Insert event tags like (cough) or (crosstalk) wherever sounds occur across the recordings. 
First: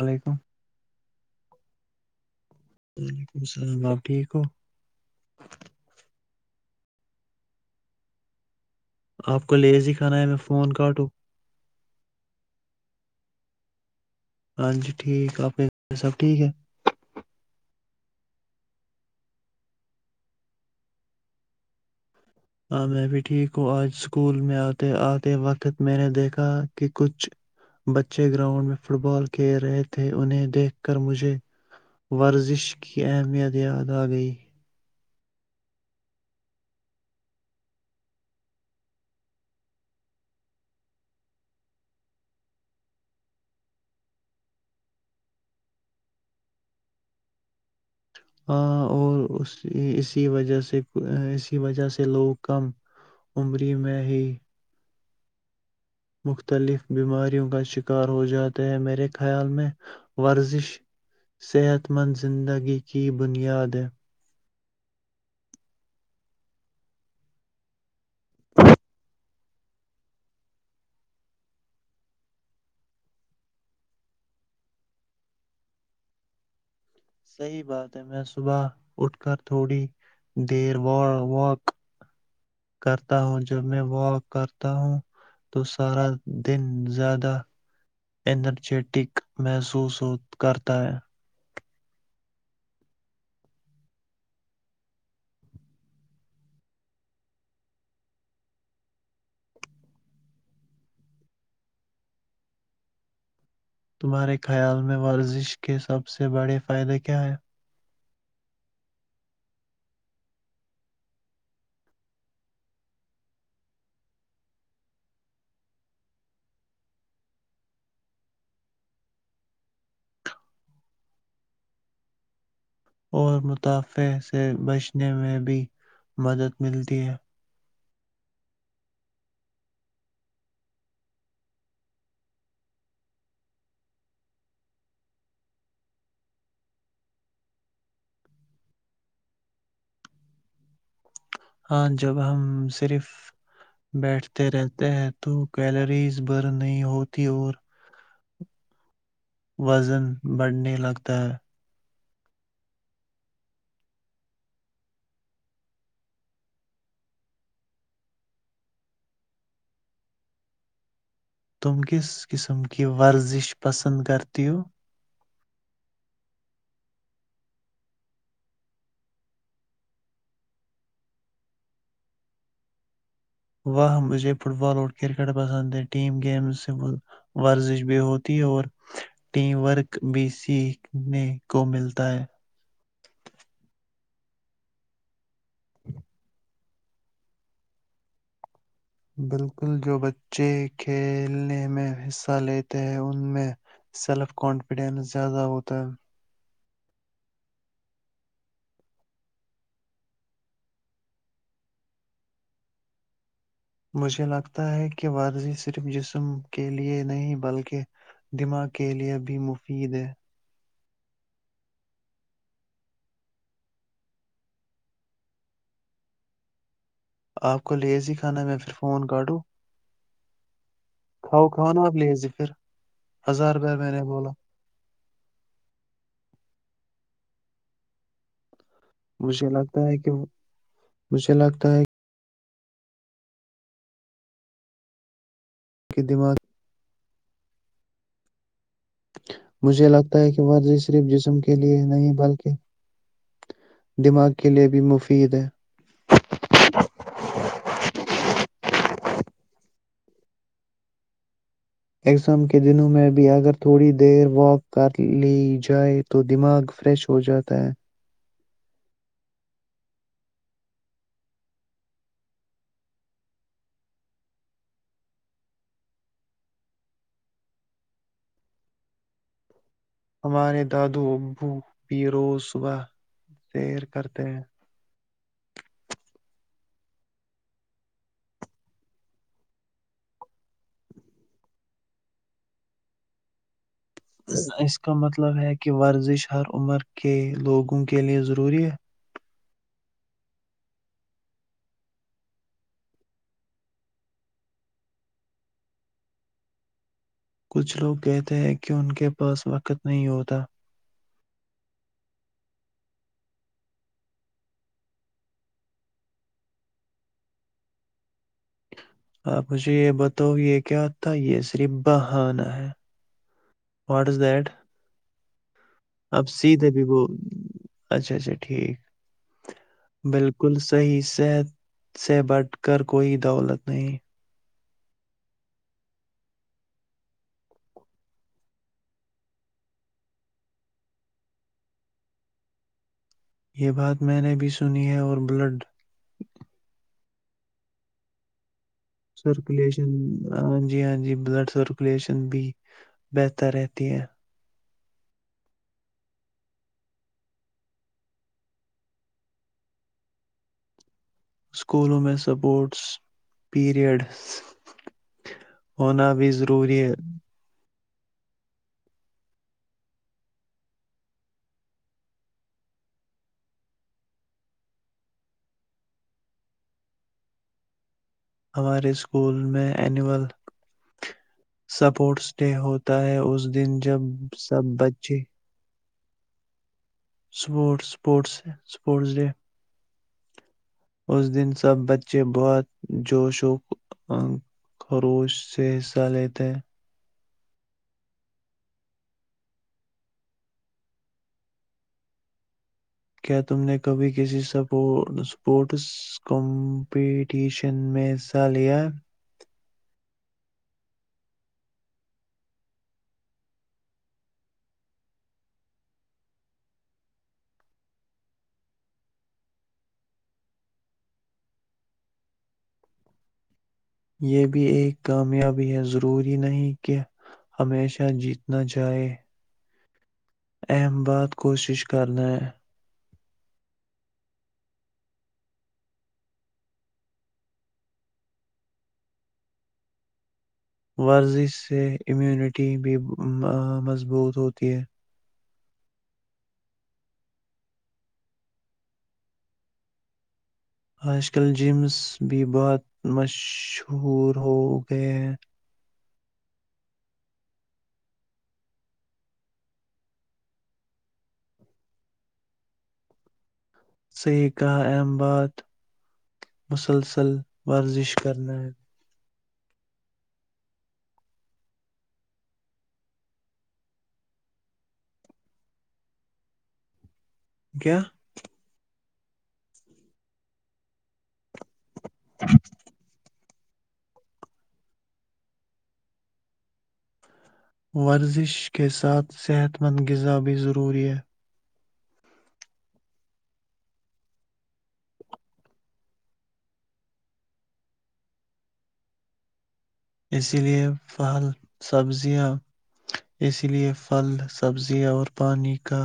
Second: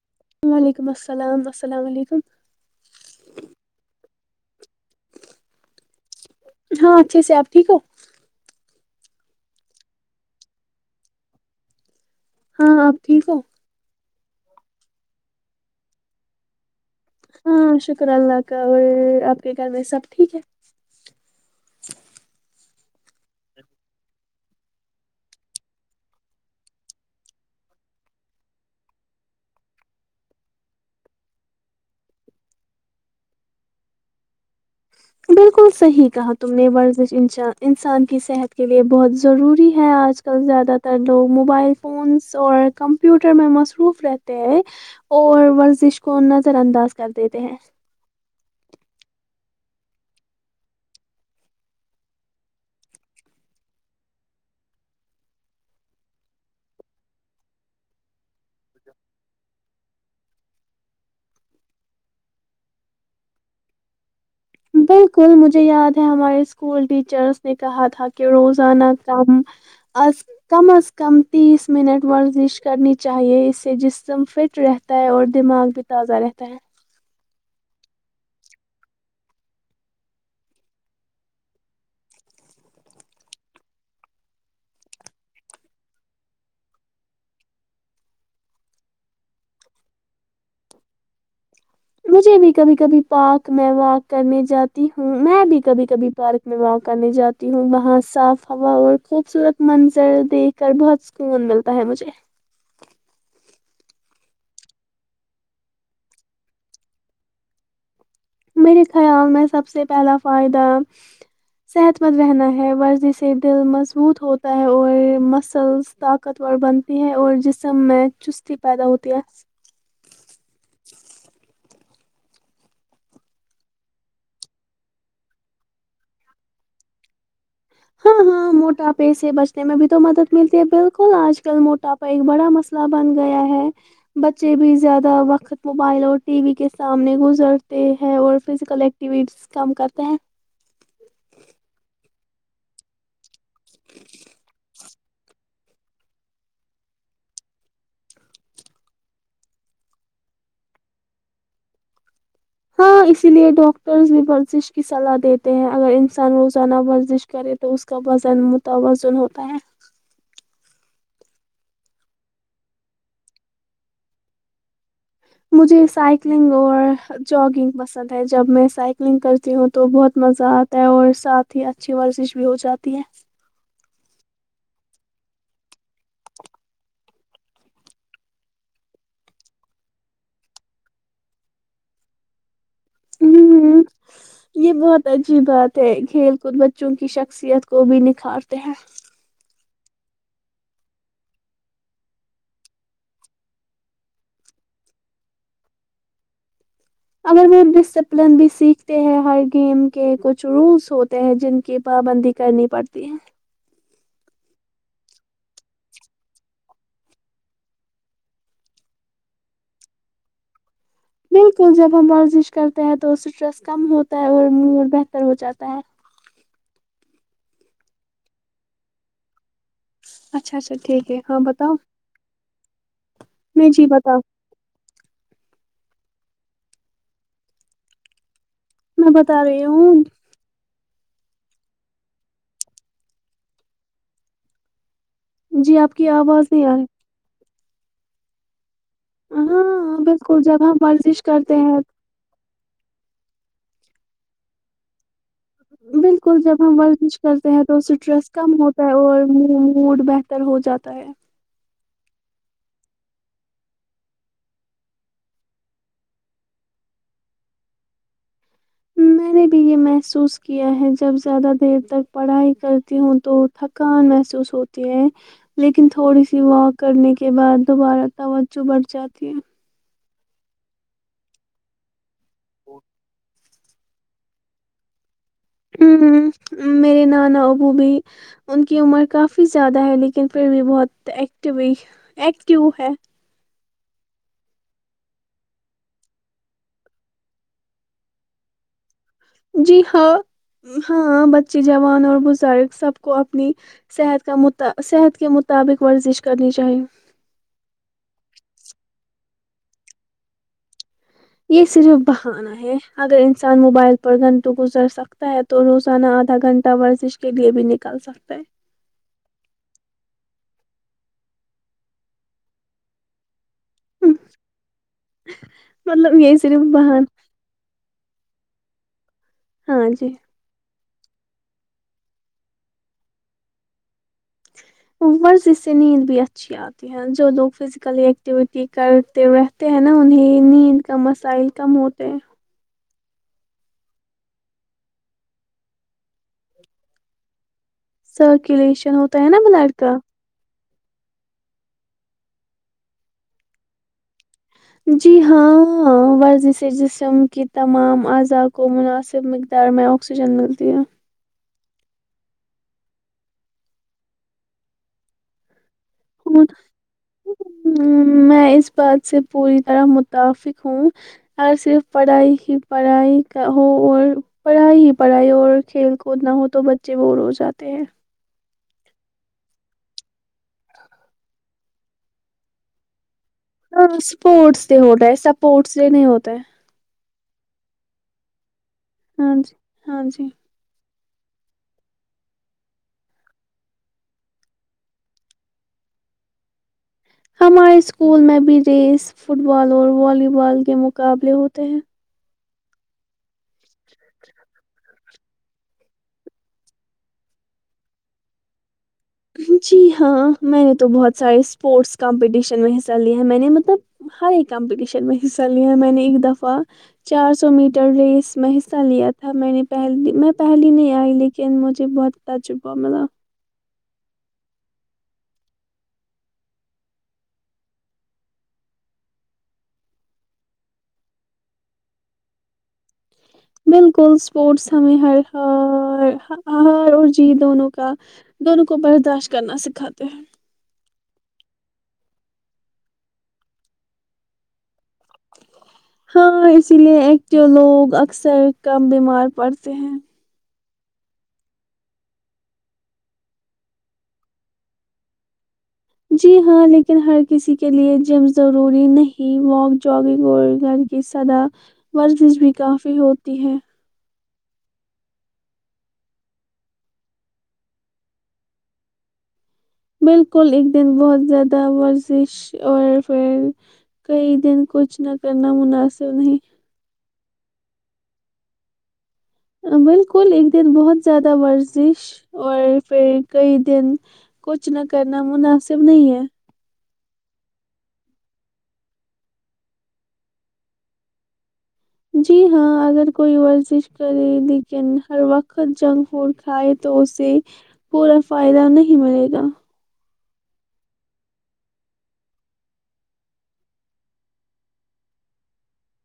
وعلیکم وعلیکم السلام السلام علیکم وعلیکم السلام آپ ٹھیک ہو ہاں اچھے سے آپ ٹھیک ہو آپ کو لیز ہی کھانا ہے میں فون کاٹوں ہاں آپ ٹھیک ہو ہاں جی ٹھیک اپنے سب ٹھیک ہے ہاں شکر اللہ کا اور آپ کے گھر میں سب ٹھیک ہے ہاں میں بھی ٹھیک ہوں آج اسکول میں آتے آتے وقت میں نے دیکھا کہ کچھ بچے گراؤنڈ میں فٹ بال کھیل رہے تھے انہیں دیکھ کر مجھے ورزش کی اہمیت یاد آ گئی بالکل صحیح کہا تم نے ورزش انشا انسان کی صحت کے لئے بہت ضروری ہے آج کل زیادہ تر لوگ موبائل فونس اور کمپیوٹر میں مصروف رہتے ہیں اور ورزش کو نظر انداز کر دیتے ہیں اور اس اسی وجہ سے اسی وجہ سے لوگ کم عمری میں ہی مختلف بیماریوں کا شکار ہو جاتے ہے میرے خیال میں ورزش صحت مند زندگی کی بنیاد ہے بالکل مجھے یاد ہے ہمارے اسکول ٹیچرس نے کہا تھا کہ روزانہ کم از کم از کم تیس منٹ ورزش کرنی چاہیے اس سے جسم فٹ رہتا ہے اور دماغ بھی تازہ رہتا ہے صحیح بات ہے میں صبح اٹھ کر تھوڑی دیر و واک کرتا ہوں جب میں واک کرتا ہوں تو سارا دن زیادہ انرجیٹک محسوس ہو کرتا ہے مجھے بھی کبھی کبھی پارک میں واک کرنے جاتی ہوں میں بھی کبھی کبھی پارک میں واک کرنے جاتی ہوں وہاں صاف ہوا اور خوبصورت منظر دیکھ کر بہت سکون ملتا ہے مجھے تمہارے خیال میں ورزش کے سب سے بڑے فائدے کیا ہے میرے خیال میں سب سے پہلا فائدہ صحت مند رہنا ہے ورزش سے دل مضبوط ہوتا ہے اور مسلس طاقتور بنتی ہے اور جسم میں چستی پیدا ہوتی ہے اور متاافع سے بچنے میں بھی مدد ملتی ہے ہاں ہاں موٹاپے سے بچنے میں بھی تو مدد ملتی ہے بالکل آج کل موٹاپا ایک بڑا مسئلہ بن گیا ہے بچے بھی زیادہ وقت موبائل اور ٹی وی کے سامنے گزرتے ہیں اور فزیکل ایکٹیویٹیز کم کرتے ہیں ہاں جب ہم صرف بیٹھتے رہتے ہیں تو کیلریز برن نہیں ہوتی اور وزن بڑھنے لگتا ہے ہاں اسی لیے ڈاکٹرز بھی ورزش کی صلاح دیتے ہیں اگر انسان روزانہ ورزش کرے تو اس کا وزن متوازن ہوتا ہے تم کس قسم کی ورزش پسند کرتی ہو مجھے سائکلنگ اور جگنگ پسند ہے جب میں سائکلنگ کرتی ہوں تو بہت مزہ آتا ہے اور ساتھ ہی اچھی ورزش بھی ہو جاتی ہے وہاں مجھے فٹ بال اور کرکٹ پسند ہے ٹیم گیم سے ورزش بھی ہوتی ہے اور ٹیم ورک بھی سیکھنے کو ملتا ہے ہ یہ بہت عجیب بات ہے کھیل کود بچوں کی شخصیت کو بھی نکھارتے ہیں بالکل جو بچے کھیلنے میں حصہ لیتے ہیں ان میں سیلف کانفیڈنس زیادہ ہوتا اگر وہ ڈسپلن بھی سیکھتے ہیں ہر گیم کے کچھ رولس ہوتے ہیں جن کی پابندی کرنی پڑتی ہے مجھے لگتا ہے کہ ورزی صرف جسم کے لیے نہیں بلکہ دماغ کے لیے بھی مفید ہے بالکل جب ہم ورزش کرتے ہیں تو اسٹریس کم ہوتا ہے اور مڈ بہتر ہو جاتا ہے آپ کو لیز ہی کھانا میں پھر فون کاٹوں اچھا اچھا ٹھیک ہے ہاں کھاؤ کھاؤ بتاؤ نا آپ لیزی پھر ہزار میں بار جی نے بتاؤ بولا میں بتا مجھے رہی لگتا ہوں ہے کہ مجھے لگتا ہے جی آپ کہ کی دماغ آواز نہیں آ رہی مجھے ہاں لگتا ہے بالکل کہ جب ہم ورضی صرف ورزش جسم کے کرتے ہیں لیے نہیں بلکہ دماغ کے لیے بھی مفید ہے بالکل جب ہم ورزش کرتے ہیں تو اسٹریس کم ہوتا ہے اور موڈ بہتر ہو جاتا ہے ایگزام کے دنوں میں بھی اگر تھوڑی دیر واک کر لی جائے تو دماغ فریش ہو جاتا ہے میں نے بھی یہ محسوس کیا ہے جب زیادہ دیر تک پڑھائی کرتی ہوں تو تھکان محسوس ہوتی ہے لیکن تھوڑی سی واک کرنے کے بعد دوبارہ توجہ بٹھ جاتی ہے ہمارے دادو ابو پیر روز صبح سیر کرتے ہیں ہ ہ میرے نانا ابو بھی ان کی عمر کافی زیادہ ہے لیکن پھر بھی بہت ایکٹیوی ایکٹیو ہے اس کا مطلب ہے کہ ورزش ہر عمر کے لوگوں کے لیے ضروری ہے جی ہاں ہاں بچے جوان اور بزرگ سب کو اپنی صحت کا م صحت کے مطابق ورزش کرنی چاہیے کچھ لوگ کہتے ہیں کہ ان کے پاس وقت نہیں ہوتا یہ صرف بہانا ہے اگر انسان موبائل پر گھنٹوں گزر سکتا ہے تو روزانہ آدھا گھنٹہ ورزش کے لے بھی نکال سکتا ہے آپ مجھے یہ بتاؤ یہ کیا تھا یہ صرف بہانا ہے واٹ از دیٹ (unintelligible) اب یہ صرف سیدھےب وہ بہان اچھا اچھا ٹھیک ہاں جی بالکل صحیح صحت سے بٹ کر کوئی دولت نہیں ور اس سے نیند بھی اچھی آتی ہے جو لوگ فزیکل ایکٹیویٹی کرتے رہتے ہیں نا انہیں نیند کا مسائل کم ہوتے یہ بات میں نے بھی سنی ہے اور بلڈ س کلیش سرکولیشن جی ہاں جی بلڈ سرکولیشن بھی بہتر رہتی ہے جی ہاں ورزی سے جسم کی تمام اعضاء کو مناسب مقدار میں آکسیجن ملتی ہے اسکولوں میں سپورٹس پریڈ ہونا بھی ضروری ہے ہ میں اس بات سے پوری طرح متفق ہوں ا صرف پڑھائی ہی پڑھائی کا ہو اور پڑھائی ہی پڑھائی اور کھیل کود نہ ہو تو بچے بور ہو جاتے ہیں ہمارے اسکول میں اینول سپورٹس ڈے ہوتا ہے اس دن ہاں جب سپورٹس سب سے ہو رہے ہے بچے سپورٹس ج نہیں ہوتا ہے سپورٹس سپورٹس ہیں اسپورٹس ڈے ہاں جی ہاں جی اس دن سب بچے بہت جوش و خروش سے حصہ لیتے ہیں ہمارے اسکول میں بھی ریس فٹ بال اور والی بال کے مقابلے ہوتے ہیں کیا تم نے کبھی کسی اسپورٹس کمپٹیشن میں حصہ لیا جی ہاں میں نے تو بہت سارے اسپورٹس کمپٹیشن میں حصہ لیا ہیں میں نے مطلب ہر ایک کمپٹیشن میں حصہ لیا ہے میں نے ایک دفعہ چار سو میٹر ریس میں حصہ لیا تھا میں نے پہلی میں پہل نہیں آئی لیکن مجھے بہت تجبہ ملا یہ بھی ایک کامیابی ہے ضروری نہیں کہ ہمیشہ جیتنا چے اہم بات کوشش کرنا ہے بالکل اسپورٹس ہمیں ہر ہ ہار اور جی دونوں کا دونوں کو برداشت کرنا سکھاتے ہیں ورزش سے امیونٹی بھی مضبوط ہوتی ہے ہاں اسی لیے ایک توو لوگ اکثر کم بیمار پڑتے ہیں آج کل جمس بھی بہت مشہور ہوگئے ہیں جی ہاں لیکن ہر کسی کے لیے جم ضروری نہیں واک جگنگ اور گھر کی سدا ورزش بھی کافی ہوتی ہے صحیح کہا ام بات مسلسل ورزش کرنا ہے بالکل ایک دن بہت زیادہ ورزش اور پھر کئی دن کچھ نہ کرنا مناسب نہیں کیا بالکل ایک دن بہت زیادہ رز جش اور پھر کئی دن کچھ نہ کرنا مناسب نہیں ہے ورزش کے ساتھ صحت مند غذا بھی ضروری ہے جی ہاں اگر کوئی ورزش کرے لیکن ہر وقت جنک فوڈ کھائے تو اسے پورا فائدہ نہیں ملے گا اسی لئے پھل سبزیاں اسی لیئے پھل سبزیاں اور پانی کا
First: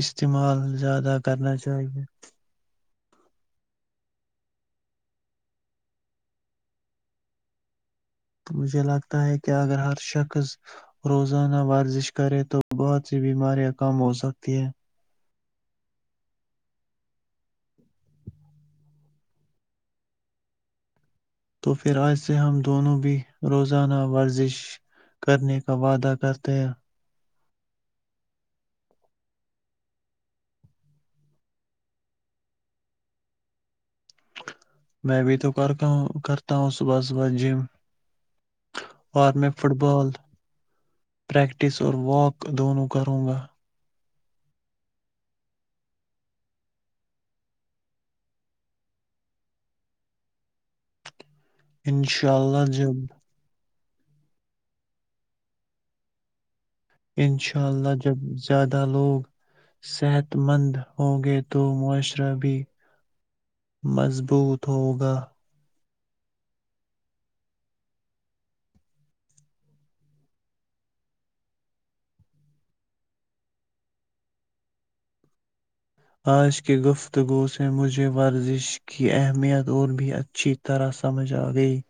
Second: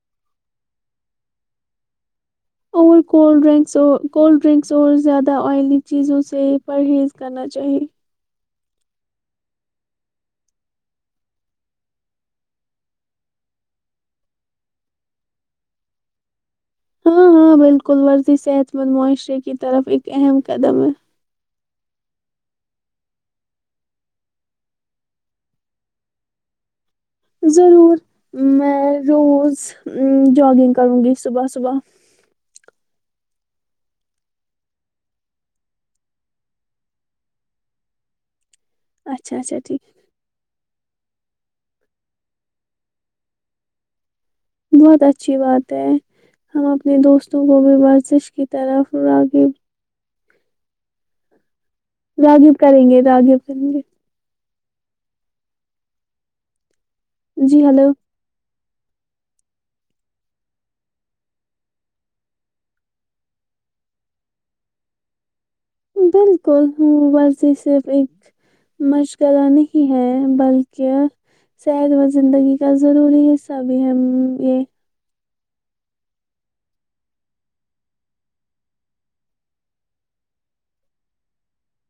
استعمال زیادہ کرنا چاہیئے اور کو ڈکس کولڈ ڈرنکس اور زیادہ آئلی چیزوں سے پرہیز کرنا چاہیے مجھے لگتا ہے کہ اگر ہر شخص روزانہ ورزش کرے تو بہت سی بیماریاں کم ہوسکتی ہیں ہاں ہاں بالکل ورزی صحت مند معاشرے کی طرف ایک اہم قدم ہے تو پھر آج سے ہم دونوں بھی روزانہ ورزش کرنے کا وعدہ کرتے ہیں ضرور میں روز جاگنگ کروں گی صبح صبح میں بھی تو کر ہ کرتا ہوں صبح صبح جم اور اچھا میں اچھا فٹ ٹھیک بال پریکٹس اور واک دونوں کروں گا بہت اچھی بات ہے ہم اپنے دوستوں کو بھی ورزش کی طرف راغب راغب انشاءاللہ کریں گے جب راغب کریں گے جی انشاء ہلو اللہ جب زیادہ لوگ صحت مند ہوں گے تو معاشرہ بھی مضبوط ہوگا بالکل ہ ورزی صرف ایک مشغہ نہیں ہے بلکہ صحت و زندگی کا ضروری حصہ بھی ہے یہ آج کی گفتگو سے مجھے ورزش کی اہمیت اور بھی اچھی طرح سمجھ آ گئی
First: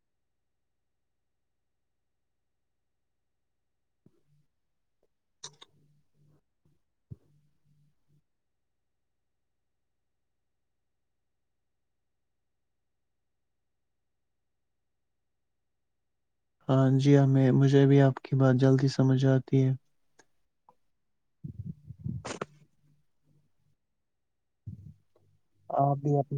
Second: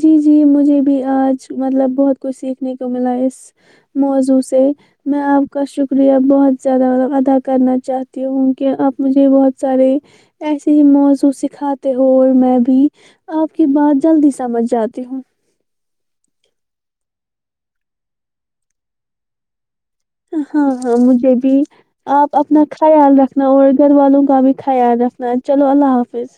جی جی مجھے بھی آج مطلب بہت کچھ سیکھنے کو ملا اس موضوع سے میں آپ کا شکریہ بہت زیادہ ادا کرنا چاہتی ہوں کہ آپ مجھے بہت سارے ایسے ہی موضوع سکھاتے ہو اور میں بھی آپ کی بات جلدی سمجھ جاتی ہوں ہاں جی مجھے بھی آپ کی بات جلدی سمجھ آتی ہے ا ہاں ہاں مجھے بھی آپ اپنا خیال رکھ س گھر والوں ابق خیال رکھنا ہے چلو اللہ حافظ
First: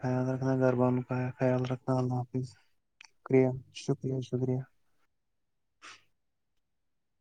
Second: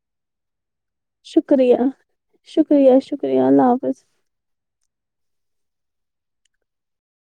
کھیا رکھنا گر کا خیال شکریہ رکھا اللہ حافظ شکریہ شکریہ اللہ حافظ شکریہ شکریہ